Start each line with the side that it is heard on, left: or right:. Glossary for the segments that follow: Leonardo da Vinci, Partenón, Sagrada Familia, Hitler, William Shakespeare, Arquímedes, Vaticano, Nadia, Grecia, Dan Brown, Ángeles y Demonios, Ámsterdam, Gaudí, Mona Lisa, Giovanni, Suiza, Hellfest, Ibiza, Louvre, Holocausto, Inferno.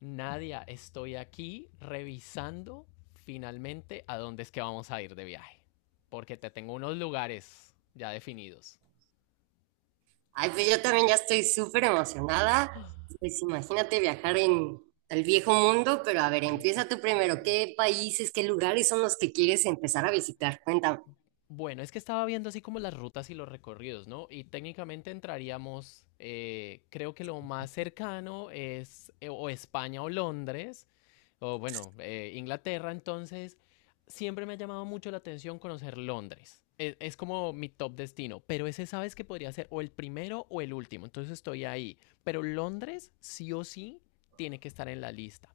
left: Nadia, estoy aquí revisando finalmente a dónde es que vamos a ir de viaje. Porque te tengo unos lugares ya definidos.
right: Ay, pues yo también ya estoy súper emocionada.
left: ¡Ah!
right: Pues imagínate viajar en el viejo mundo, pero a ver,
left: Oye,
right: empieza tú primero.
left: sí.
right: ¿Qué países, qué lugares son los que quieres empezar a visitar? Cuéntame.
left: Bueno, es que estaba viendo así como las rutas y los recorridos, ¿no? Y técnicamente entraríamos, creo que lo más cercano es o España o Londres. O bueno, Inglaterra. Entonces siempre me ha llamado mucho la atención conocer Londres. Es como mi top destino, pero ese sabes que podría ser o el primero o el último, entonces estoy ahí. Pero Londres sí o sí tiene que estar en la lista.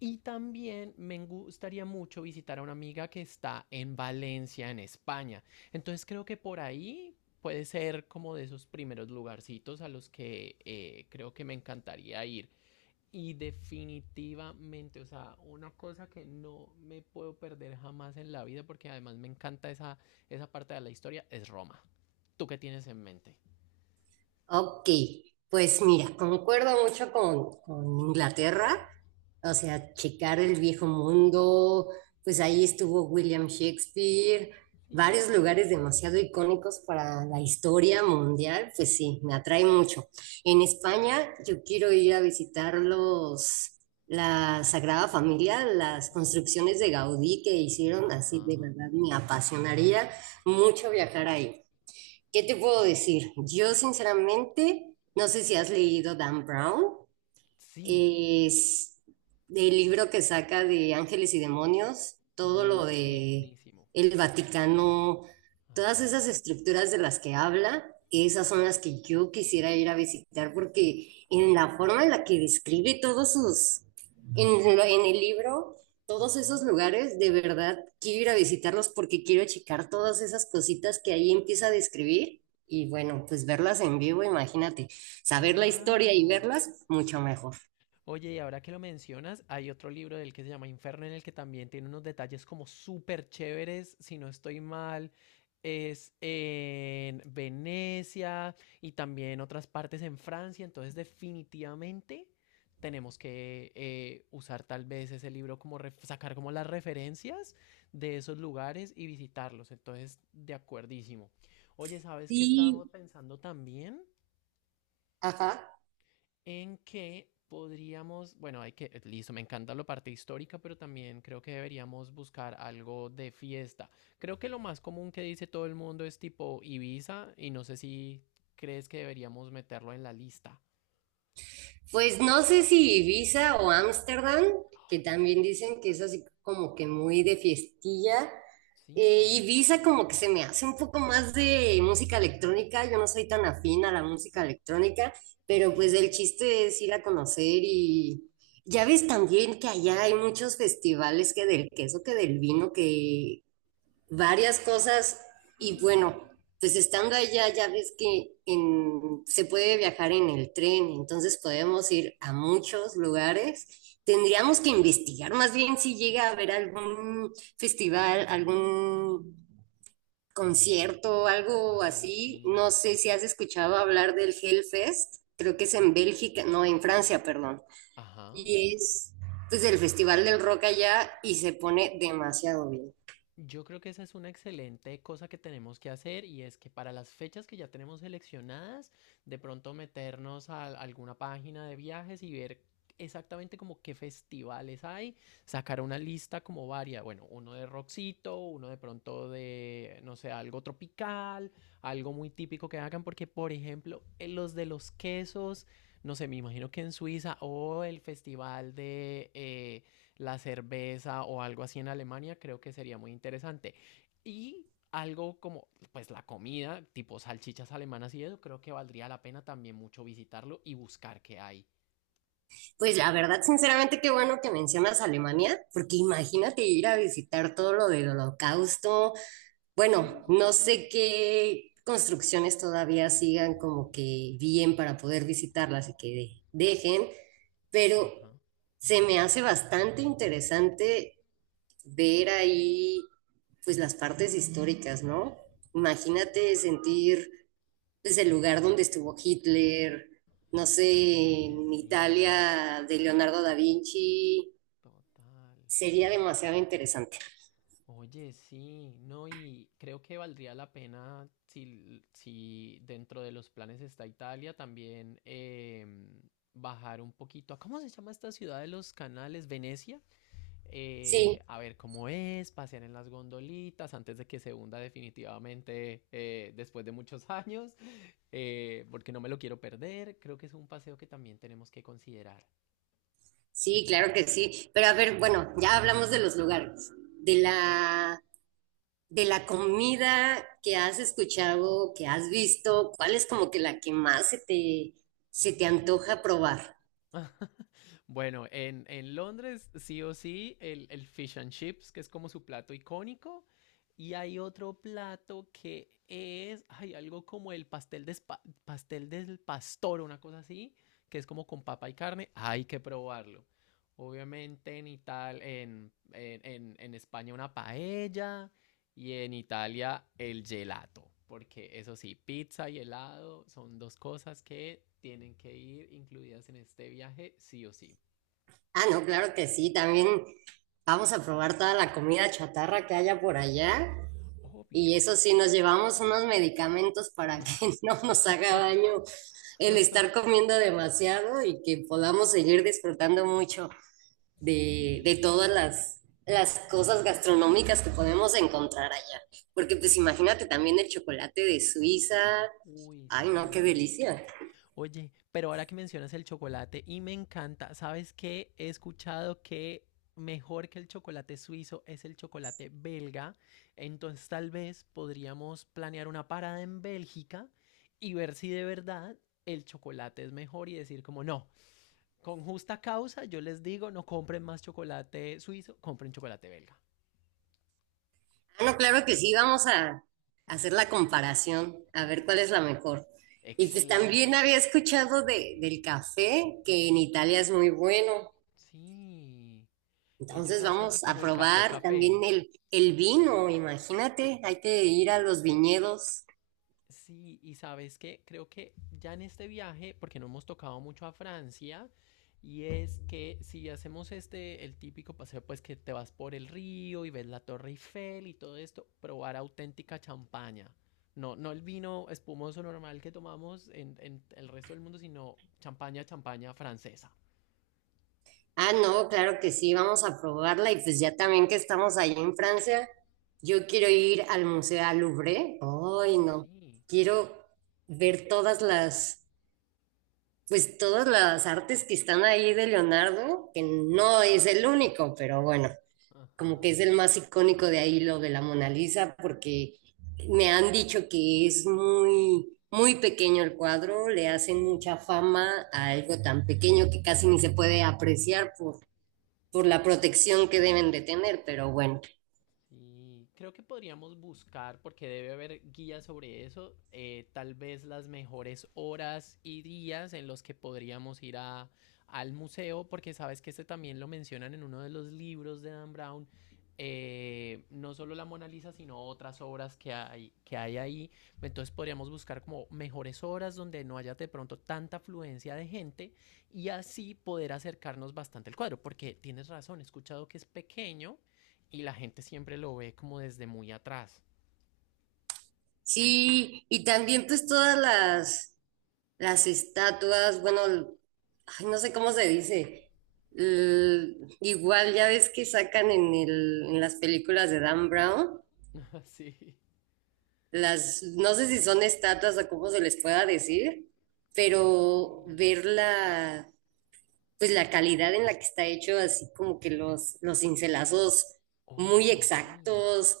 left: Y también me gustaría mucho visitar a una amiga que está en Valencia, en España. Entonces creo que por ahí puede ser como de esos primeros lugarcitos a los que creo que me encantaría ir. Y definitivamente, o sea, una cosa que no me puedo perder jamás en la vida, porque además me encanta esa, esa parte de la historia, es Roma. ¿Tú qué tienes en mente?
right: Ok, pues mira, concuerdo mucho con Inglaterra, o sea, checar el viejo mundo, pues ahí estuvo William Shakespeare, varios lugares
left: Sí.
right: demasiado icónicos para la historia mundial, pues sí, me atrae mucho. En España yo quiero ir a visitar la Sagrada Familia, las
left: Oh,
right: construcciones de Gaudí que hicieron, así de
left: ajá.
right: verdad me apasionaría mucho viajar ahí. ¿Qué te puedo decir? Yo sinceramente no sé si has leído Dan Brown,
left: Sí,
right: es del libro que saca de Ángeles y Demonios, todo lo de
left: buenísimo.
right: el Vaticano, todas
left: Ajá,
right: esas estructuras de las que habla, esas son las que yo quisiera ir a visitar porque en la forma en la que describe todos sus, en, lo- en el libro, todos esos
left: ajá.
right: lugares, de verdad quiero ir a visitarlos porque quiero checar todas esas cositas que ahí empieza a describir. Y bueno, pues verlas en vivo, imagínate, saber la
left: Claro.
right: historia y verlas, mucho mejor.
left: Oye, y ahora que lo mencionas, hay otro libro del que se llama Inferno en el que también tiene unos detalles como súper chéveres, si no estoy mal, es en Venecia y también otras partes en Francia, entonces definitivamente tenemos que usar tal vez ese libro como sacar como las referencias de esos lugares y visitarlos, entonces de acuerdísimo. Oye, ¿sabes qué
right: Y
left: estábamos pensando también?
right: ajá.
left: En que podríamos, bueno, hay que, listo, me encanta la parte histórica, pero también creo que deberíamos buscar algo de fiesta. Creo que lo más común que dice todo el mundo es tipo Ibiza y no sé si crees que deberíamos meterlo en la lista.
right: Pues no sé si Ibiza o Ámsterdam, que también
left: Ay,
right: dicen que es así como que muy de fiestilla.
left: sí. Sí,
right: Ibiza como que se me hace un poco más de música electrónica, yo no soy tan afín a la música electrónica,
left: ok,
right: pero pues
left: ok.
right: el chiste es ir a conocer, y ya ves también que allá hay muchos festivales, que del queso, que del vino, que varias cosas. Y
left: Sí.
right: bueno, pues estando allá ya ves que se puede viajar en el tren, entonces podemos ir a muchos lugares. Tendríamos que investigar más bien si llega a haber algún festival, algún concierto, algo
left: Ay,
right: así.
left: sí.
right: No sé si has escuchado hablar del Hellfest, creo que es en Bélgica, no, en Francia, perdón.
left: Ajá.
right: Y es pues el festival del rock allá y se pone demasiado bien.
left: Yo creo que esa es una excelente cosa que tenemos que hacer y es que para las fechas que ya tenemos seleccionadas, de pronto meternos a alguna página de viajes y ver exactamente como qué festivales hay, sacar una lista como varia, bueno, uno de rockcito, uno de pronto de, no sé, algo tropical, algo muy típico que hagan, porque por ejemplo, en los de los quesos, no sé, me imagino que en Suiza o el festival de... la cerveza o algo así en Alemania, creo que sería muy interesante. Y algo como, pues la comida, tipo salchichas alemanas y eso, creo que valdría la pena también mucho visitarlo y buscar qué hay.
right: Pues la verdad, sinceramente, qué bueno que mencionas Alemania, porque imagínate ir a visitar todo lo del Holocausto.
left: Sí.
right: Bueno, no sé qué construcciones todavía sigan como que bien para poder visitarlas y que dejen, pero
left: Ajá.
right: se me hace bastante interesante ver ahí pues las partes históricas, ¿no? Imagínate sentir, es el lugar donde estuvo Hitler, no sé,
left: Oye,
right: en
left: sí,
right: Italia de Leonardo da Vinci,
left: total.
right: sería demasiado interesante.
left: Oye, sí, no, y creo que valdría la pena si, si dentro de los planes está Italia también bajar un poquito a, ¿cómo se llama esta ciudad de los canales? ¿Venecia?
right: Sí,
left: A ver cómo es, pasear en las gondolitas antes de que se hunda definitivamente después de muchos años, porque no me lo quiero perder. Creo que es un paseo que también tenemos que considerar.
right: sí, claro que sí. Pero a ver, bueno, ya hablamos de los lugares, de la, de la comida que has escuchado, que has visto, ¿cuál es como que la que más se te antoja probar?
left: Bueno, en Londres, sí o sí, el fish and chips, que es como su plato icónico. Y hay otro plato que es, hay algo como el pastel, de pastel del pastor, una cosa así, que es como con papa y carne. Hay que probarlo. Obviamente en Italia, en España una paella y en Italia el gelato. Porque eso sí, pizza y helado son dos cosas que tienen que ir incluidas en este viaje, sí o sí.
right: Ah, no, claro que sí, también vamos a probar toda la comida chatarra que haya por allá. Y
left: Obvio.
right: eso sí, nos llevamos unos medicamentos para que no nos haga daño el estar comiendo demasiado y que podamos seguir disfrutando mucho de
left: Sí,
right: todas las cosas gastronómicas que podemos encontrar allá. Porque pues
left: total.
right: imagínate también el chocolate de Suiza.
left: Uy,
right: Ay, no, qué
left: sí.
right: delicia.
left: Oye, pero ahora que mencionas el chocolate y me encanta, ¿sabes qué? He escuchado que mejor que el chocolate suizo es el chocolate belga. Entonces tal vez podríamos planear una parada en Bélgica y ver si de verdad el chocolate es mejor y decir como no, con justa causa yo les digo no compren más chocolate suizo, compren chocolate belga.
right: Ah, no, claro que sí, vamos a hacer la comparación, a ver cuál es la
left: Eso.
right: mejor. Y pues también
left: Excelente.
right: había escuchado del café, que en Italia es muy bueno.
left: Sí, ellos
right: Entonces
left: hacen
right: vamos a
left: como el café
right: probar también
left: café.
right: el vino, imagínate, hay que ir a los viñedos.
left: Sí, y sabes qué, creo que ya en este viaje, porque no hemos tocado mucho a Francia, y es que si hacemos este, el típico paseo, pues que te vas por el río y ves la Torre Eiffel y todo esto, probar auténtica champaña. No, no el vino espumoso normal que tomamos en el resto del mundo, sino champaña, champaña francesa.
right: Ah, no, claro que sí, vamos a probarla y pues ya también que estamos ahí en Francia, yo quiero ir al Museo al Louvre. Ay,
left: Ay,
right: no,
left: sí.
right: quiero ver todas pues todas las artes que están ahí de Leonardo, que no es el único, pero bueno, como
left: Ajá.
right: que es el más icónico de ahí lo de la Mona Lisa, porque me han dicho que es muy, muy pequeño el cuadro, le hacen
left: Sí.
right: mucha fama a algo tan pequeño que casi ni se puede apreciar por la protección que deben de tener, pero bueno,
left: Sí, creo que podríamos buscar, porque debe haber guías sobre eso, tal vez las mejores horas y días en los que podríamos ir a, al museo, porque sabes que este también lo mencionan en uno de los libros de Dan Brown, no solo la Mona Lisa, sino otras obras que hay ahí. Entonces podríamos buscar como mejores horas donde no haya de pronto tanta afluencia de gente y así poder acercarnos bastante al cuadro, porque tienes razón, he escuchado que es pequeño y la gente siempre lo ve como desde muy atrás.
right: sí, y también pues todas las estatuas, bueno, ay, no sé cómo se dice. Igual ya ves que sacan en en las películas de Dan Brown,
left: Sí.
right: las, no sé si son estatuas o cómo se les pueda decir,
left: Sí.
right: pero ver la, pues la calidad en la que está hecho, así como que los cincelazos muy
left: Oye, sí.
right: exactos,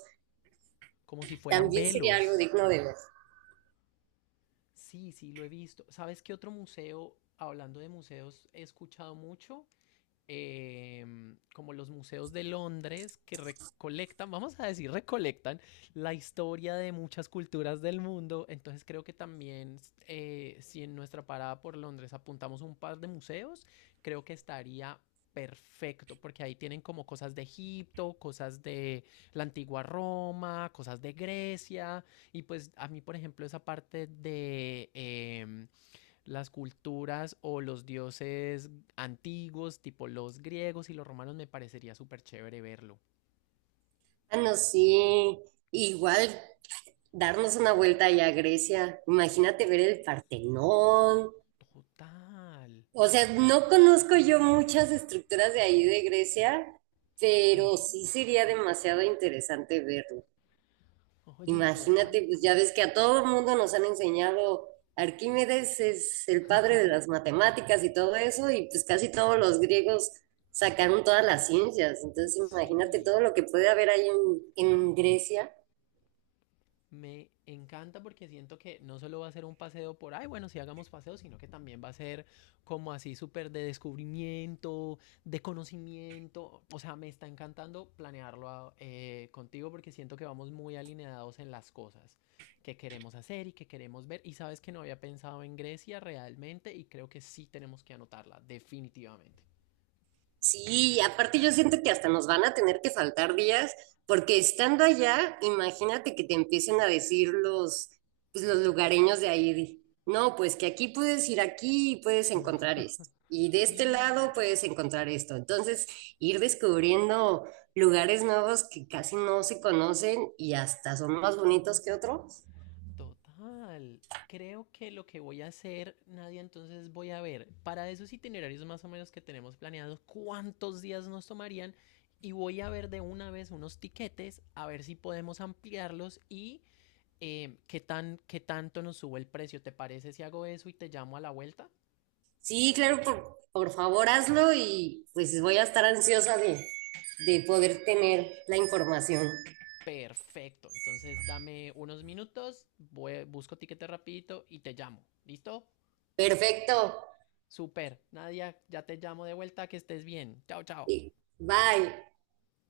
left: Como si fueran
right: también sería algo
left: velos.
right: digno de ver.
left: Sí, sí, lo he visto. ¿Sabes qué otro museo, hablando de museos, he escuchado mucho? Como los museos de Londres que recolectan, vamos a decir, recolectan la historia de muchas culturas del mundo. Entonces creo que también si en nuestra parada por Londres apuntamos un par de museos, creo que estaría perfecto, porque ahí tienen como cosas de Egipto, cosas de la antigua Roma, cosas de Grecia, y pues a mí, por ejemplo, esa parte de las culturas o los dioses antiguos, tipo los griegos y los romanos, me parecería súper chévere verlo.
right: Ah, no, sí, igual darnos una vuelta allá a Grecia, imagínate ver el Partenón.
left: Total.
right: O sea, no conozco yo muchas estructuras de ahí de Grecia, pero
left: Ajá.
right: sí sería demasiado interesante verlo.
left: Oye, total.
right: Imagínate, pues ya ves que a todo el mundo nos han enseñado, Arquímedes es el padre de las matemáticas y todo eso, y pues casi todos los griegos sacaron todas las ciencias. Entonces imagínate
left: Sí.
right: todo lo que puede haber ahí en Grecia.
left: Me encanta porque siento que no solo va a ser un paseo por, ay, bueno, si hagamos paseo, sino que también va a ser como así súper de descubrimiento, de conocimiento. O sea, me está encantando planearlo contigo porque siento que vamos muy alineados en las cosas que queremos hacer y que queremos ver. Y sabes que no había pensado en Grecia realmente y creo que sí tenemos que anotarla, definitivamente.
right: Sí, aparte yo siento que hasta nos van a tener que faltar días, porque estando allá, imagínate que te empiecen a decir pues los lugareños de ahí, de, no, pues que aquí puedes ir aquí y puedes encontrar esto, y de este
left: Sí.
right: lado puedes encontrar esto. Entonces, ir descubriendo lugares nuevos que casi no se conocen y hasta son más bonitos que otros.
left: Total. Creo que lo que voy a hacer, Nadia, entonces voy a ver para esos itinerarios más o menos que tenemos planeados cuántos días nos tomarían y voy a ver de una vez unos tiquetes a ver si podemos ampliarlos y qué tan, qué tanto nos sube el precio. ¿Te parece si hago eso y te llamo a la vuelta?
right: Sí, claro, por favor hazlo y pues voy a estar ansiosa de poder tener la información.
left: Perfecto. Entonces dame unos minutos, busco tiquete rapidito y te llamo. ¿Listo?
right: Perfecto.
left: Super. Nadia, ya te llamo de vuelta, que estés bien. Chao, chao.
right: Bye.